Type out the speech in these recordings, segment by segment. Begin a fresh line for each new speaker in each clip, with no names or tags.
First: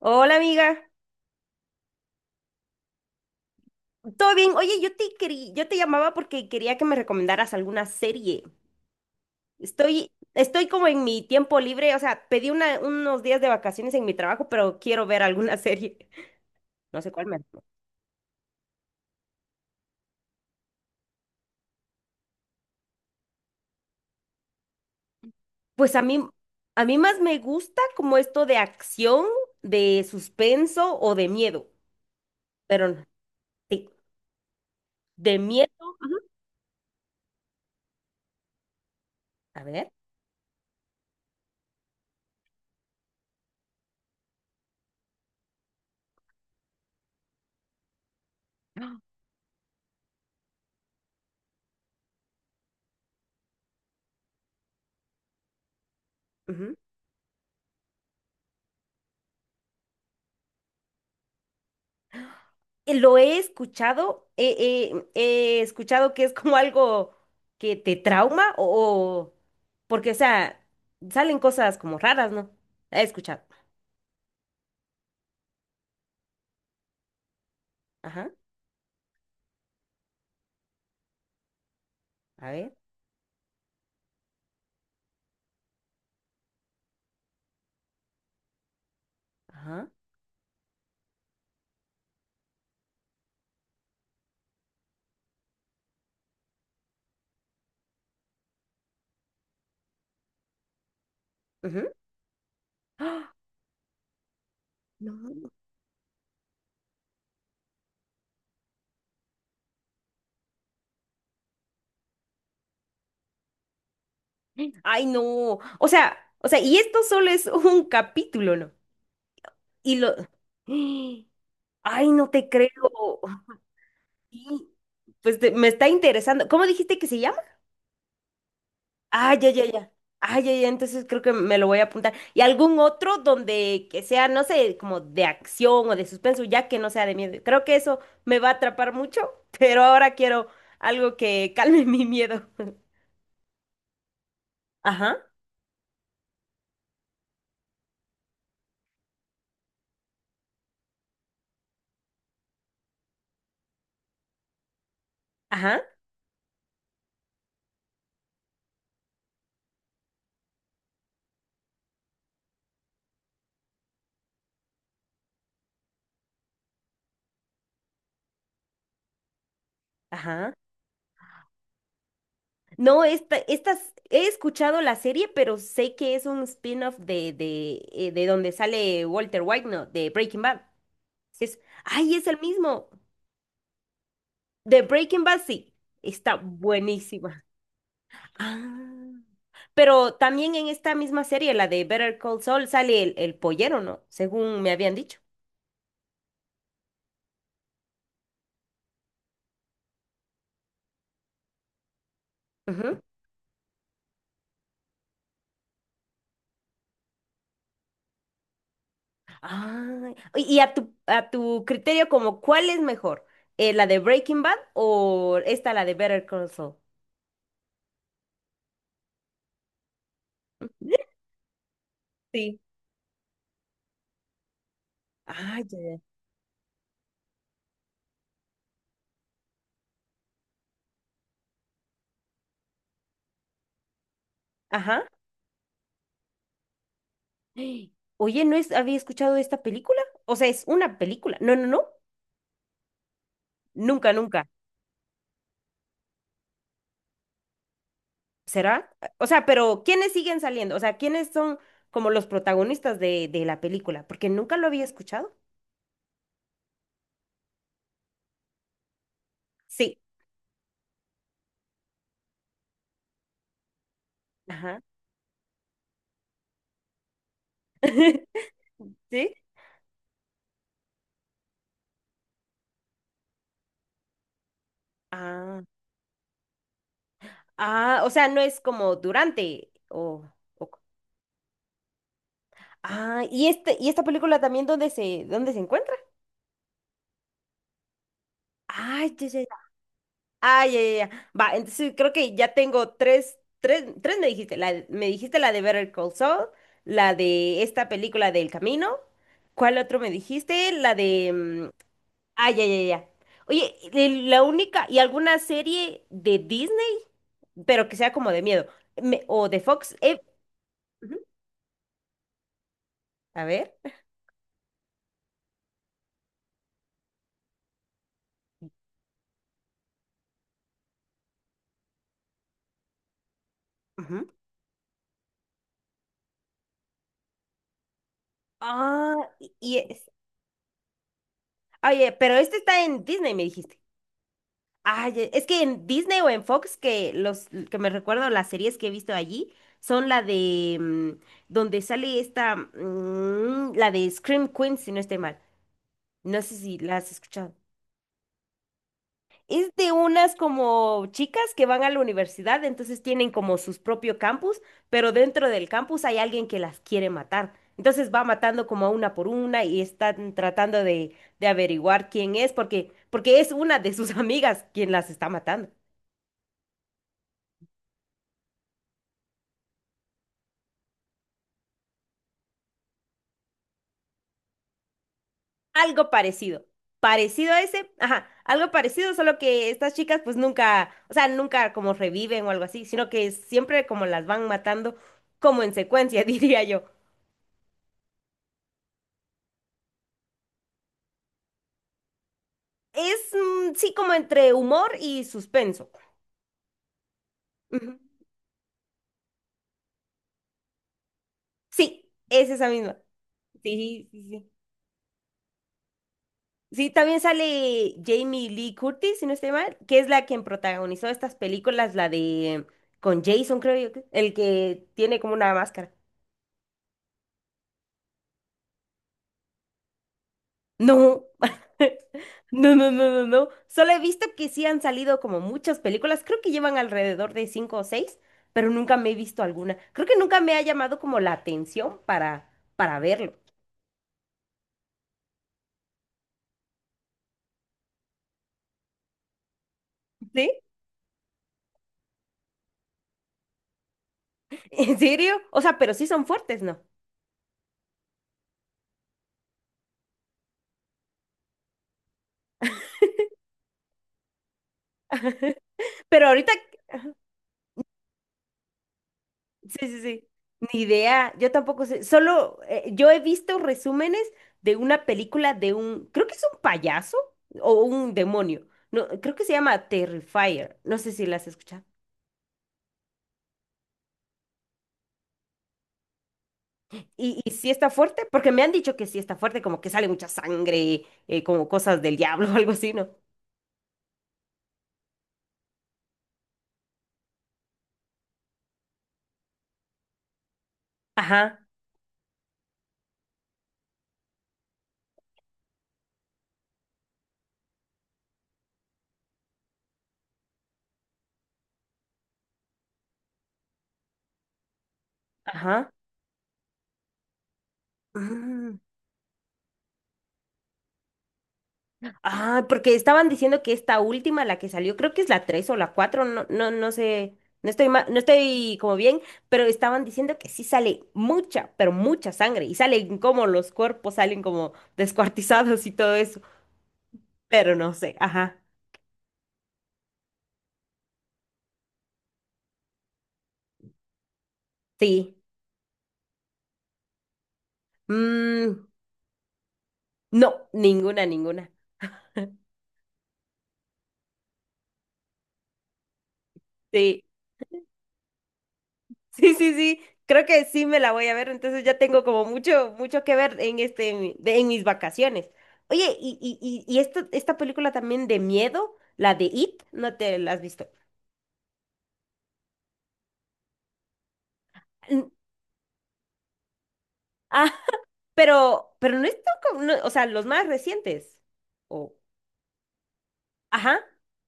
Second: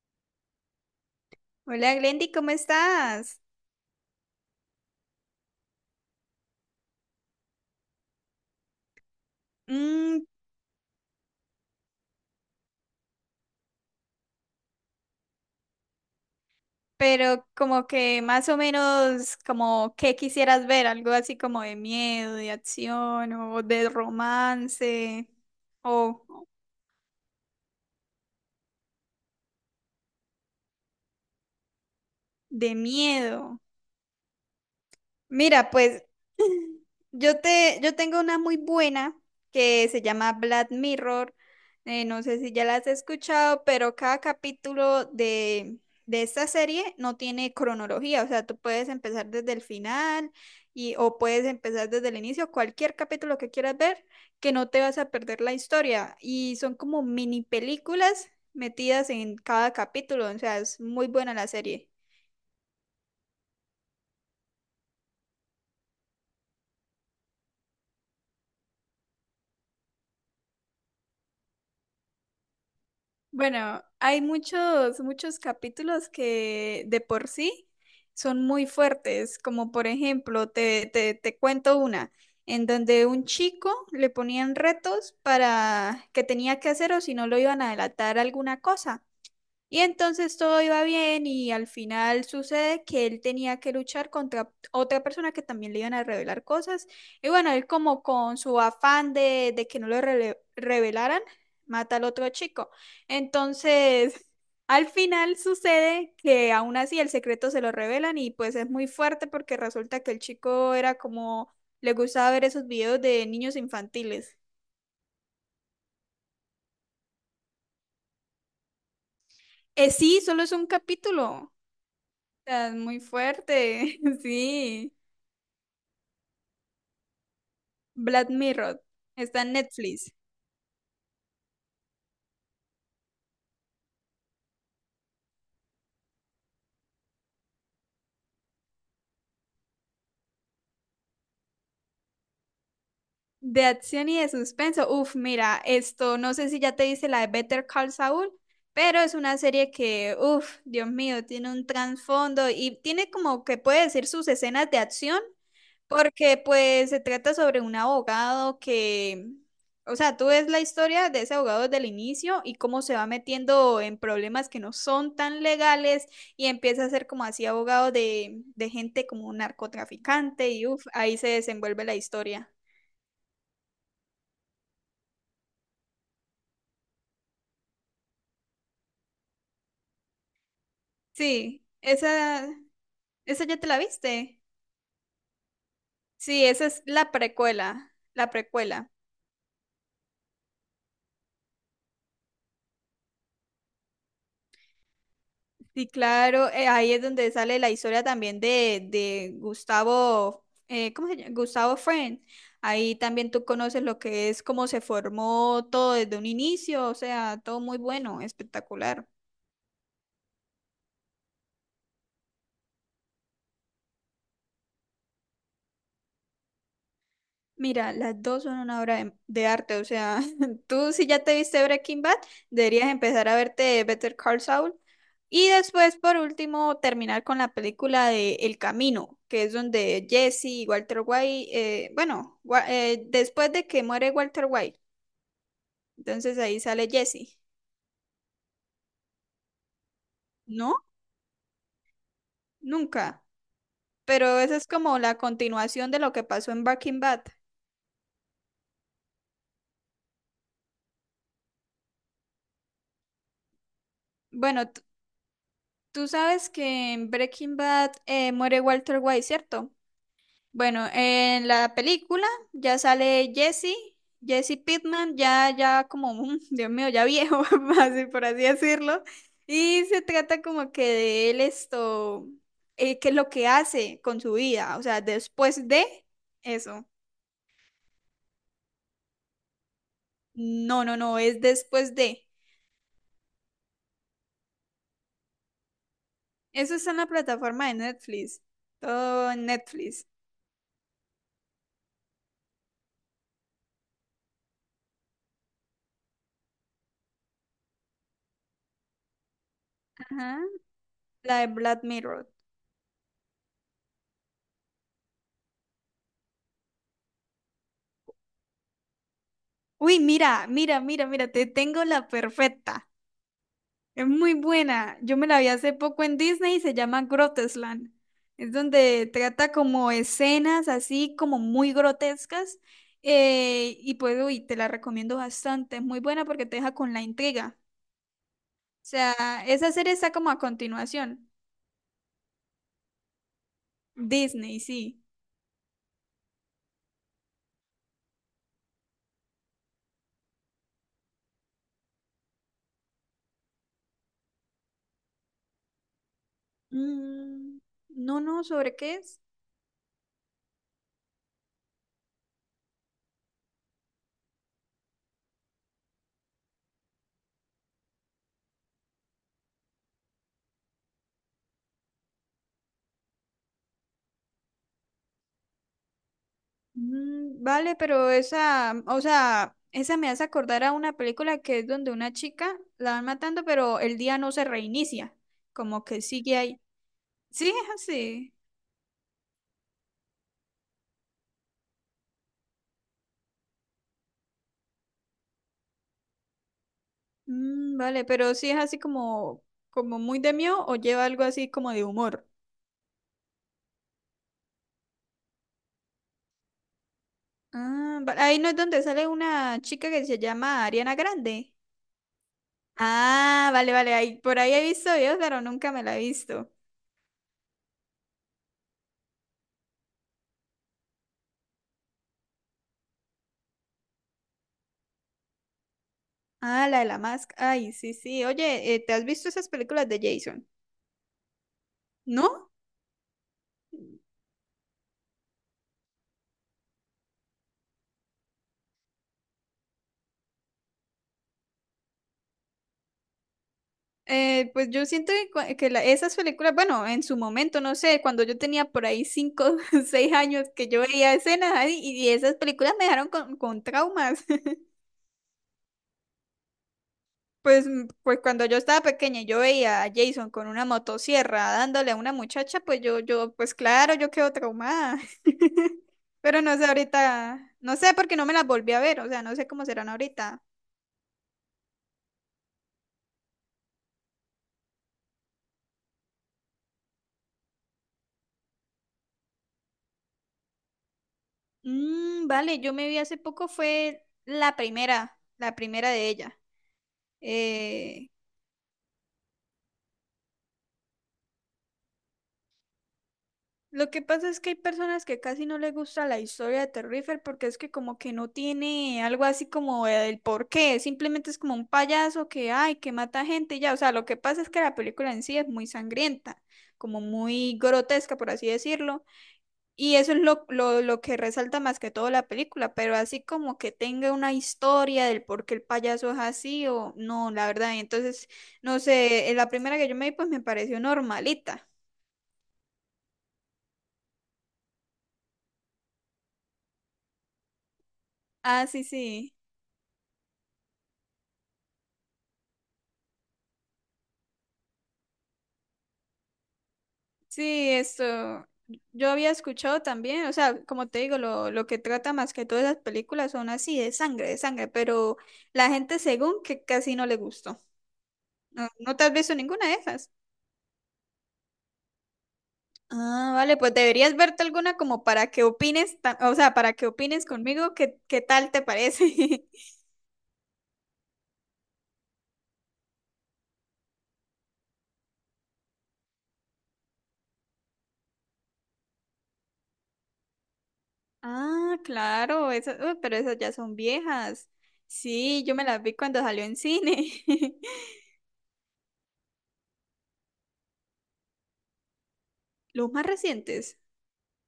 Hola amiga,
Hola Glendy, ¿cómo estás?
¿todo bien? Oye, yo te llamaba porque quería que me recomendaras alguna serie. Estoy,
Mm,
estoy como en mi tiempo libre, o sea, pedí unos días de vacaciones en mi trabajo, pero quiero ver alguna serie. No sé cuál me.
pero como que más o menos como qué quisieras ver, algo así como de miedo, de acción o de romance
Pues
o
a mí más me gusta como esto de acción, de suspenso o de miedo.
de
Pero
miedo.
sí, de
Mira,
miedo.
pues
Ujú.
yo tengo una muy buena
A
que
ver.
se llama Black Mirror. No sé si ya la has escuchado, pero cada capítulo de esta serie no tiene cronología. O sea, tú puedes empezar desde el final o puedes empezar desde el inicio, cualquier capítulo que quieras ver, que no te vas a perder la historia. Y son como mini películas metidas en cada capítulo. O sea, es muy buena la serie.
Lo he escuchado que es como algo que te trauma porque, o sea, salen cosas como raras, ¿no? He escuchado.
Bueno, hay muchos capítulos que de por sí
Ajá,
son muy fuertes, como por ejemplo, te cuento una,
a
en
ver,
donde un chico le ponían retos para que tenía que hacer o si no lo iban a delatar alguna cosa. Y
ajá,
entonces todo iba bien y al final sucede que él tenía que luchar contra otra persona que también le iban a revelar cosas. Y bueno, él como con su afán de que no lo revelaran,
ujú.
mata al otro chico.
¡Ah!
Entonces, al final
No.
sucede que aún así el secreto se lo revelan y pues es muy fuerte porque resulta que el chico era como, le gustaba ver esos videos de niños infantiles.
Ay, no. O sea, y esto solo es un capítulo, ¿no? Y lo...
Sí, solo es un capítulo. O
Ay, no te creo.
sea, es muy fuerte,
Sí,
sí.
Me está interesando. ¿Cómo dijiste que se llama?
Black Mirror.
Ah,
Está
ya,
en
ya, ya.
Netflix.
Ah, ya, ya, entonces creo que me lo voy a apuntar. ¿Y algún otro donde que sea, no sé, como de acción o de suspenso, ya que no sea de miedo? Creo que eso me va a atrapar mucho, pero ahora quiero algo que calme mi miedo.
De acción y de suspenso. Uf,
Ajá,
mira, esto no sé si ya te dice la de Better Call Saul, pero es una serie que, uf, Dios mío, tiene un trasfondo y tiene como que puede decir sus escenas de acción.
ajá,
Porque pues se trata sobre un abogado que, o sea, tú ves la historia de ese abogado desde el inicio y cómo se va metiendo en problemas que no son tan legales y empieza a ser como así abogado de gente como un narcotraficante
ajá.
y uff, ahí se desenvuelve la historia.
No, estas, he escuchado la serie, pero sé que es un spin-off de donde sale Walter White, ¿no? De Breaking Bad. Sí, Es,
Sí,
ay, es el
esa,
mismo.
esa ya te la viste.
De Breaking Bad, sí. Está
Sí, esa es la
buenísima.
precuela, la precuela.
Ah. Pero también en esta misma serie, la de Better Call Saul, sale el pollero, ¿no? Según me habían dicho.
Sí, claro, ahí es donde sale la historia también de Gustavo, ¿cómo se llama? Gustavo Friend. Ahí
Ujú.
también tú conoces lo que es cómo se formó todo desde un inicio, o sea, todo muy bueno, espectacular.
Ah, y a tu criterio, como, ¿cuál es mejor? ¿La de Breaking Bad o esta, la de Better Call Saul?
Mira, las dos son una obra de arte, o sea, tú si ya te viste Breaking Bad,
Sí.
deberías empezar a verte Better Call Saul y
Ah, ya.
después,
Ya.
por último, terminar con la película de El Camino, que es donde Jesse y Walter White, bueno, después de que muere Walter White,
Ajá.
entonces ahí sale Jesse,
Oye, ¿no es, había escuchado de esta película? O sea, es
¿no?
una película. No, no, no.
Nunca,
Nunca,
pero
nunca.
esa es como la continuación de lo que pasó en Breaking Bad.
¿Será? O sea, pero ¿quiénes siguen saliendo? O sea, ¿quiénes son como los protagonistas de la película? Porque nunca lo
Bueno,
había escuchado.
tú sabes que en Breaking Bad muere Walter White, ¿cierto?
Sí.
Bueno, en la película ya sale Jesse, Jesse
Ajá.
Pittman, ya como, mm, Dios mío, ya viejo, así por así decirlo.
¿Sí?
Y se trata como que de él esto, qué es lo que hace con su vida, o sea,
Ah,
después de eso.
ah, o sea, no es como durante o-
No, es después de.
Ah, y esta película también ¿dónde se encuentra?
Eso está en la plataforma de Netflix,
Ay, ya,
todo
ya, ya.
en Netflix.
Ah, ya, ya, ya. Va, entonces creo que ya tengo tres, tres, tres me dijiste, me dijiste la de Better Call Saul, la de esta película del camino. ¿Cuál otro me
Ajá.
dijiste? La de
La de
mm,
Black Mirror.
Ah, ya, ya, ya. Oye, y la única y alguna serie de Disney, pero que sea como de miedo, o de Fox,
Uy,
ujú,
mira, te tengo la perfecta.
a ver.
Es muy buena. Yo me la vi hace poco en Disney y se llama Grotesland. Es donde trata como escenas así como muy grotescas. Y pues,
Ajá.
uy, te la recomiendo bastante. Es muy buena porque te deja con la intriga. O
Ah,
sea, esa
y
serie
es.
está como a continuación.
Oye, pero este está en Disney, me dijiste.
Disney, sí.
Ay, e, es que en Disney o en Fox, que los que me recuerdo las series que he visto allí son la de mm, donde sale esta, mm, la de Scream Queen, si no estoy mal. No sé si la has escuchado.
Mm, no, no, ¿sobre qué es?
Es de unas como chicas que van a la universidad, entonces tienen como sus propio campus, pero dentro del campus hay alguien que las quiere matar. Entonces va matando como a una por una y están tratando de averiguar quién es, porque es una de sus amigas quien las está matando.
Mm, vale, pero esa, o sea, esa me hace acordar a una película que es donde una chica la van matando, pero el día no se reinicia, como que
Algo
sigue ahí.
parecido.
Sí,
Parecido a
es
ese, ajá,
así.
algo parecido, solo que estas chicas pues nunca, o sea, nunca como reviven o algo así, sino que siempre como las van matando como en secuencia, diría yo.
Mm, vale, pero sí es así como, como muy de mío o lleva algo así como de humor.
Es, mm, sí, como entre humor y suspenso. Ujú.
Ah, ahí no es donde sale una chica que se llama Ariana Grande.
Sí, es esa misma.
Ah, vale, vale,
Sí,
ahí,
sí,
por
sí.
ahí he visto videos, pero nunca me la he visto.
Sí, también sale Jamie Lee Curtis, si no estoy mal, que es la quien protagonizó estas películas, la de con Jason, creo yo, el que tiene como una máscara.
Ah, la de la máscara. Ay, sí, sí. Oye, ¿te has visto esas películas de Jason?
No,
¿No?
no, no, no, no, no. Solo he visto que sí han salido como muchas películas, creo que llevan alrededor de cinco o seis, pero nunca me he visto alguna. Creo que nunca me ha llamado como la atención para verlo.
Pues yo siento que, esas películas, bueno, en su momento, no sé, cuando yo tenía por ahí cinco, seis años
¿Sí?
que yo veía escenas ahí y esas películas me dejaron con traumas.
¿En serio? O sea, pero sí son fuertes, ¿no?
Pues, mm, pues cuando yo estaba pequeña y yo veía a Jason con una motosierra dándole a una muchacha, pues yo, pues claro, yo quedo traumada.
Pero
Pero
ahorita,
no sé ahorita, no sé porque no me las volví a ver, o sea, no sé cómo
sí,
serán
sí, sí,
ahorita.
ni idea, yo tampoco sé, solo yo he visto resúmenes de una película de un, creo que es un payaso o un demonio, no, creo que se llama Terrifier, no sé si la has escuchado.
Mm, vale, yo me vi hace poco, fue la primera de ella.
Y sí está
Eh,
fuerte, porque me han dicho que sí está fuerte, como que sale mucha sangre, como cosas del diablo o algo así, ¿no?
Lo que pasa es que hay personas que casi no les gusta la historia de Terrifier porque es que como que no tiene algo así como el porqué, simplemente es como
Ajá,
un payaso que ay, que mata gente y ya, o sea, lo que pasa es que la película en sí es muy sangrienta, como muy grotesca por así decirlo, y eso es lo que resalta más que todo la película, pero así como que tenga una historia del por qué el
ajá.
payaso es así o no, la verdad, y entonces,
Mm.
no sé, la primera que yo me vi pues me pareció normalita.
Ah, porque estaban diciendo que esta última, la que salió, creo que es la 3 o la 4, no, no, no sé, no
Ah,
estoy
sí,
como bien,
sí.
pero estaban diciendo que sí sale mucha, pero mucha sangre, y salen como los cuerpos salen como descuartizados y todo eso,
Sí,
pero no sé,
esto
ajá,
yo había escuchado también, o sea, como te digo, lo que trata más que todas las películas son así, de sangre, pero
sí.
la gente según que casi no le gustó. ¿No,
Mm,
no te has visto ninguna de esas?
no, ninguna, ninguna.
Ah, vale, pues deberías verte alguna como para que opines, o sea, para que
Sí.
opines conmigo qué, qué tal te parece.
Sí, sí, sí, creo que sí me la voy a ver, entonces ya tengo como mucho, mucho que ver en este, en, en mis vacaciones. Oye, y esta película también de miedo, la de It, ¿no te la has visto?
Ah, claro, esas, uy, pero esas ya son viejas.
N-
Sí, yo me las vi cuando salió en cine.
Ah, pero no es tan como- no, o sea, los más recientes. O,
Los más recientes,
ajá,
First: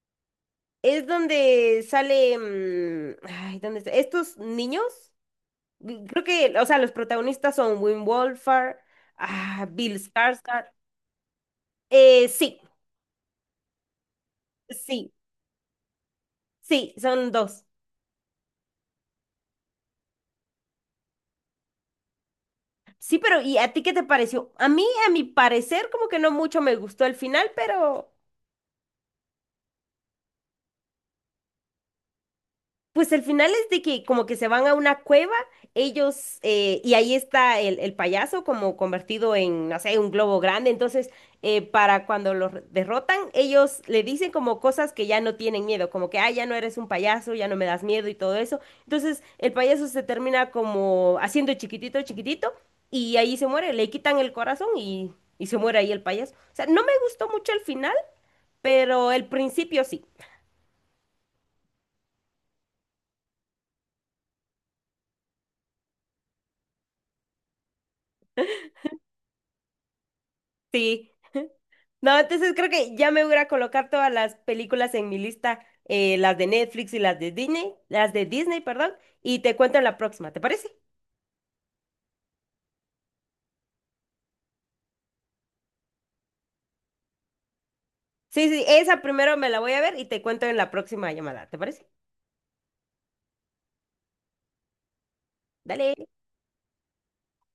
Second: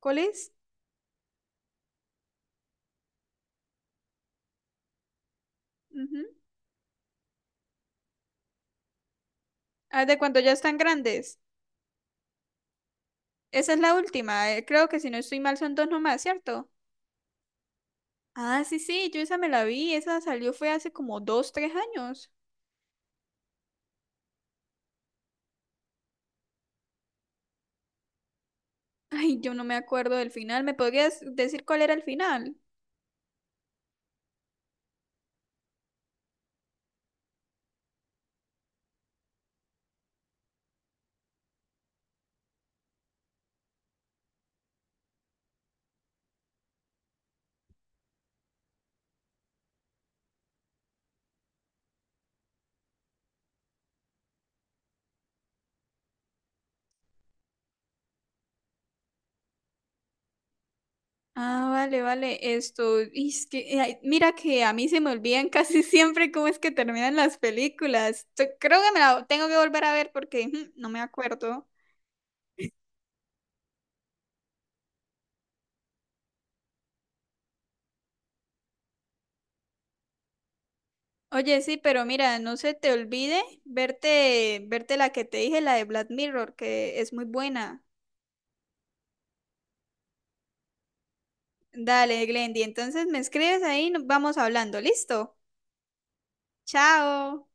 ¿cuál es?
es donde sale, mm, ay, ¿dónde está? Estos niños, mm,
Ujú.
creo que, o sea, los protagonistas son Wim Wolfhard, ah, Bill
Ah, de cuando ya
Skarsgård,
están grandes.
sí.
Esa es la última. Creo que si
Sí,
no estoy mal son dos nomás, ¿cierto?
Sí, son dos.
Ah, sí, sí, yo esa me la vi. Esa salió fue hace como dos, tres años.
Sí, pero ¿y a ti qué te pareció? A mí, a mi parecer, como que no mucho me gustó el final, pero
Ay, yo no me acuerdo del final. ¿Me podrías decir cuál era el final?
pues el final es de que como que se van a una cueva, ellos, y ahí está el payaso como convertido en, no sé, un globo grande. Entonces, para cuando los derrotan, ellos le dicen como cosas que ya no tienen miedo, como que, ah, ya no eres un payaso, ya no me das miedo y todo eso. Entonces, el payaso se termina como haciendo chiquitito, chiquitito, y ahí se muere, le quitan el corazón y se muere ahí el payaso. O sea, no me gustó mucho el final, pero el principio sí.
Ah, vale, vale. Esto, y es que, ay, mira que a mí se me olvidan casi siempre cómo es que terminan las películas. Creo que me la tengo que volver a ver porque ujú, no me
Sí,
acuerdo.
no, entonces creo que ya me voy a ir a colocar todas las películas en mi lista, las de Netflix y las de Disney, perdón, y te cuento en la próxima, ¿te parece?
Oye, sí, pero mira, no se te olvide verte la que te dije, la de Black Mirror, que es muy buena.
Sí, sí, esa primero me la voy a ver y te cuento en la próxima llamada, ¿te parece?
Dale, Glendy, entonces me escribes ahí, nos vamos hablando. ¿Listo?
Dale.
Chao.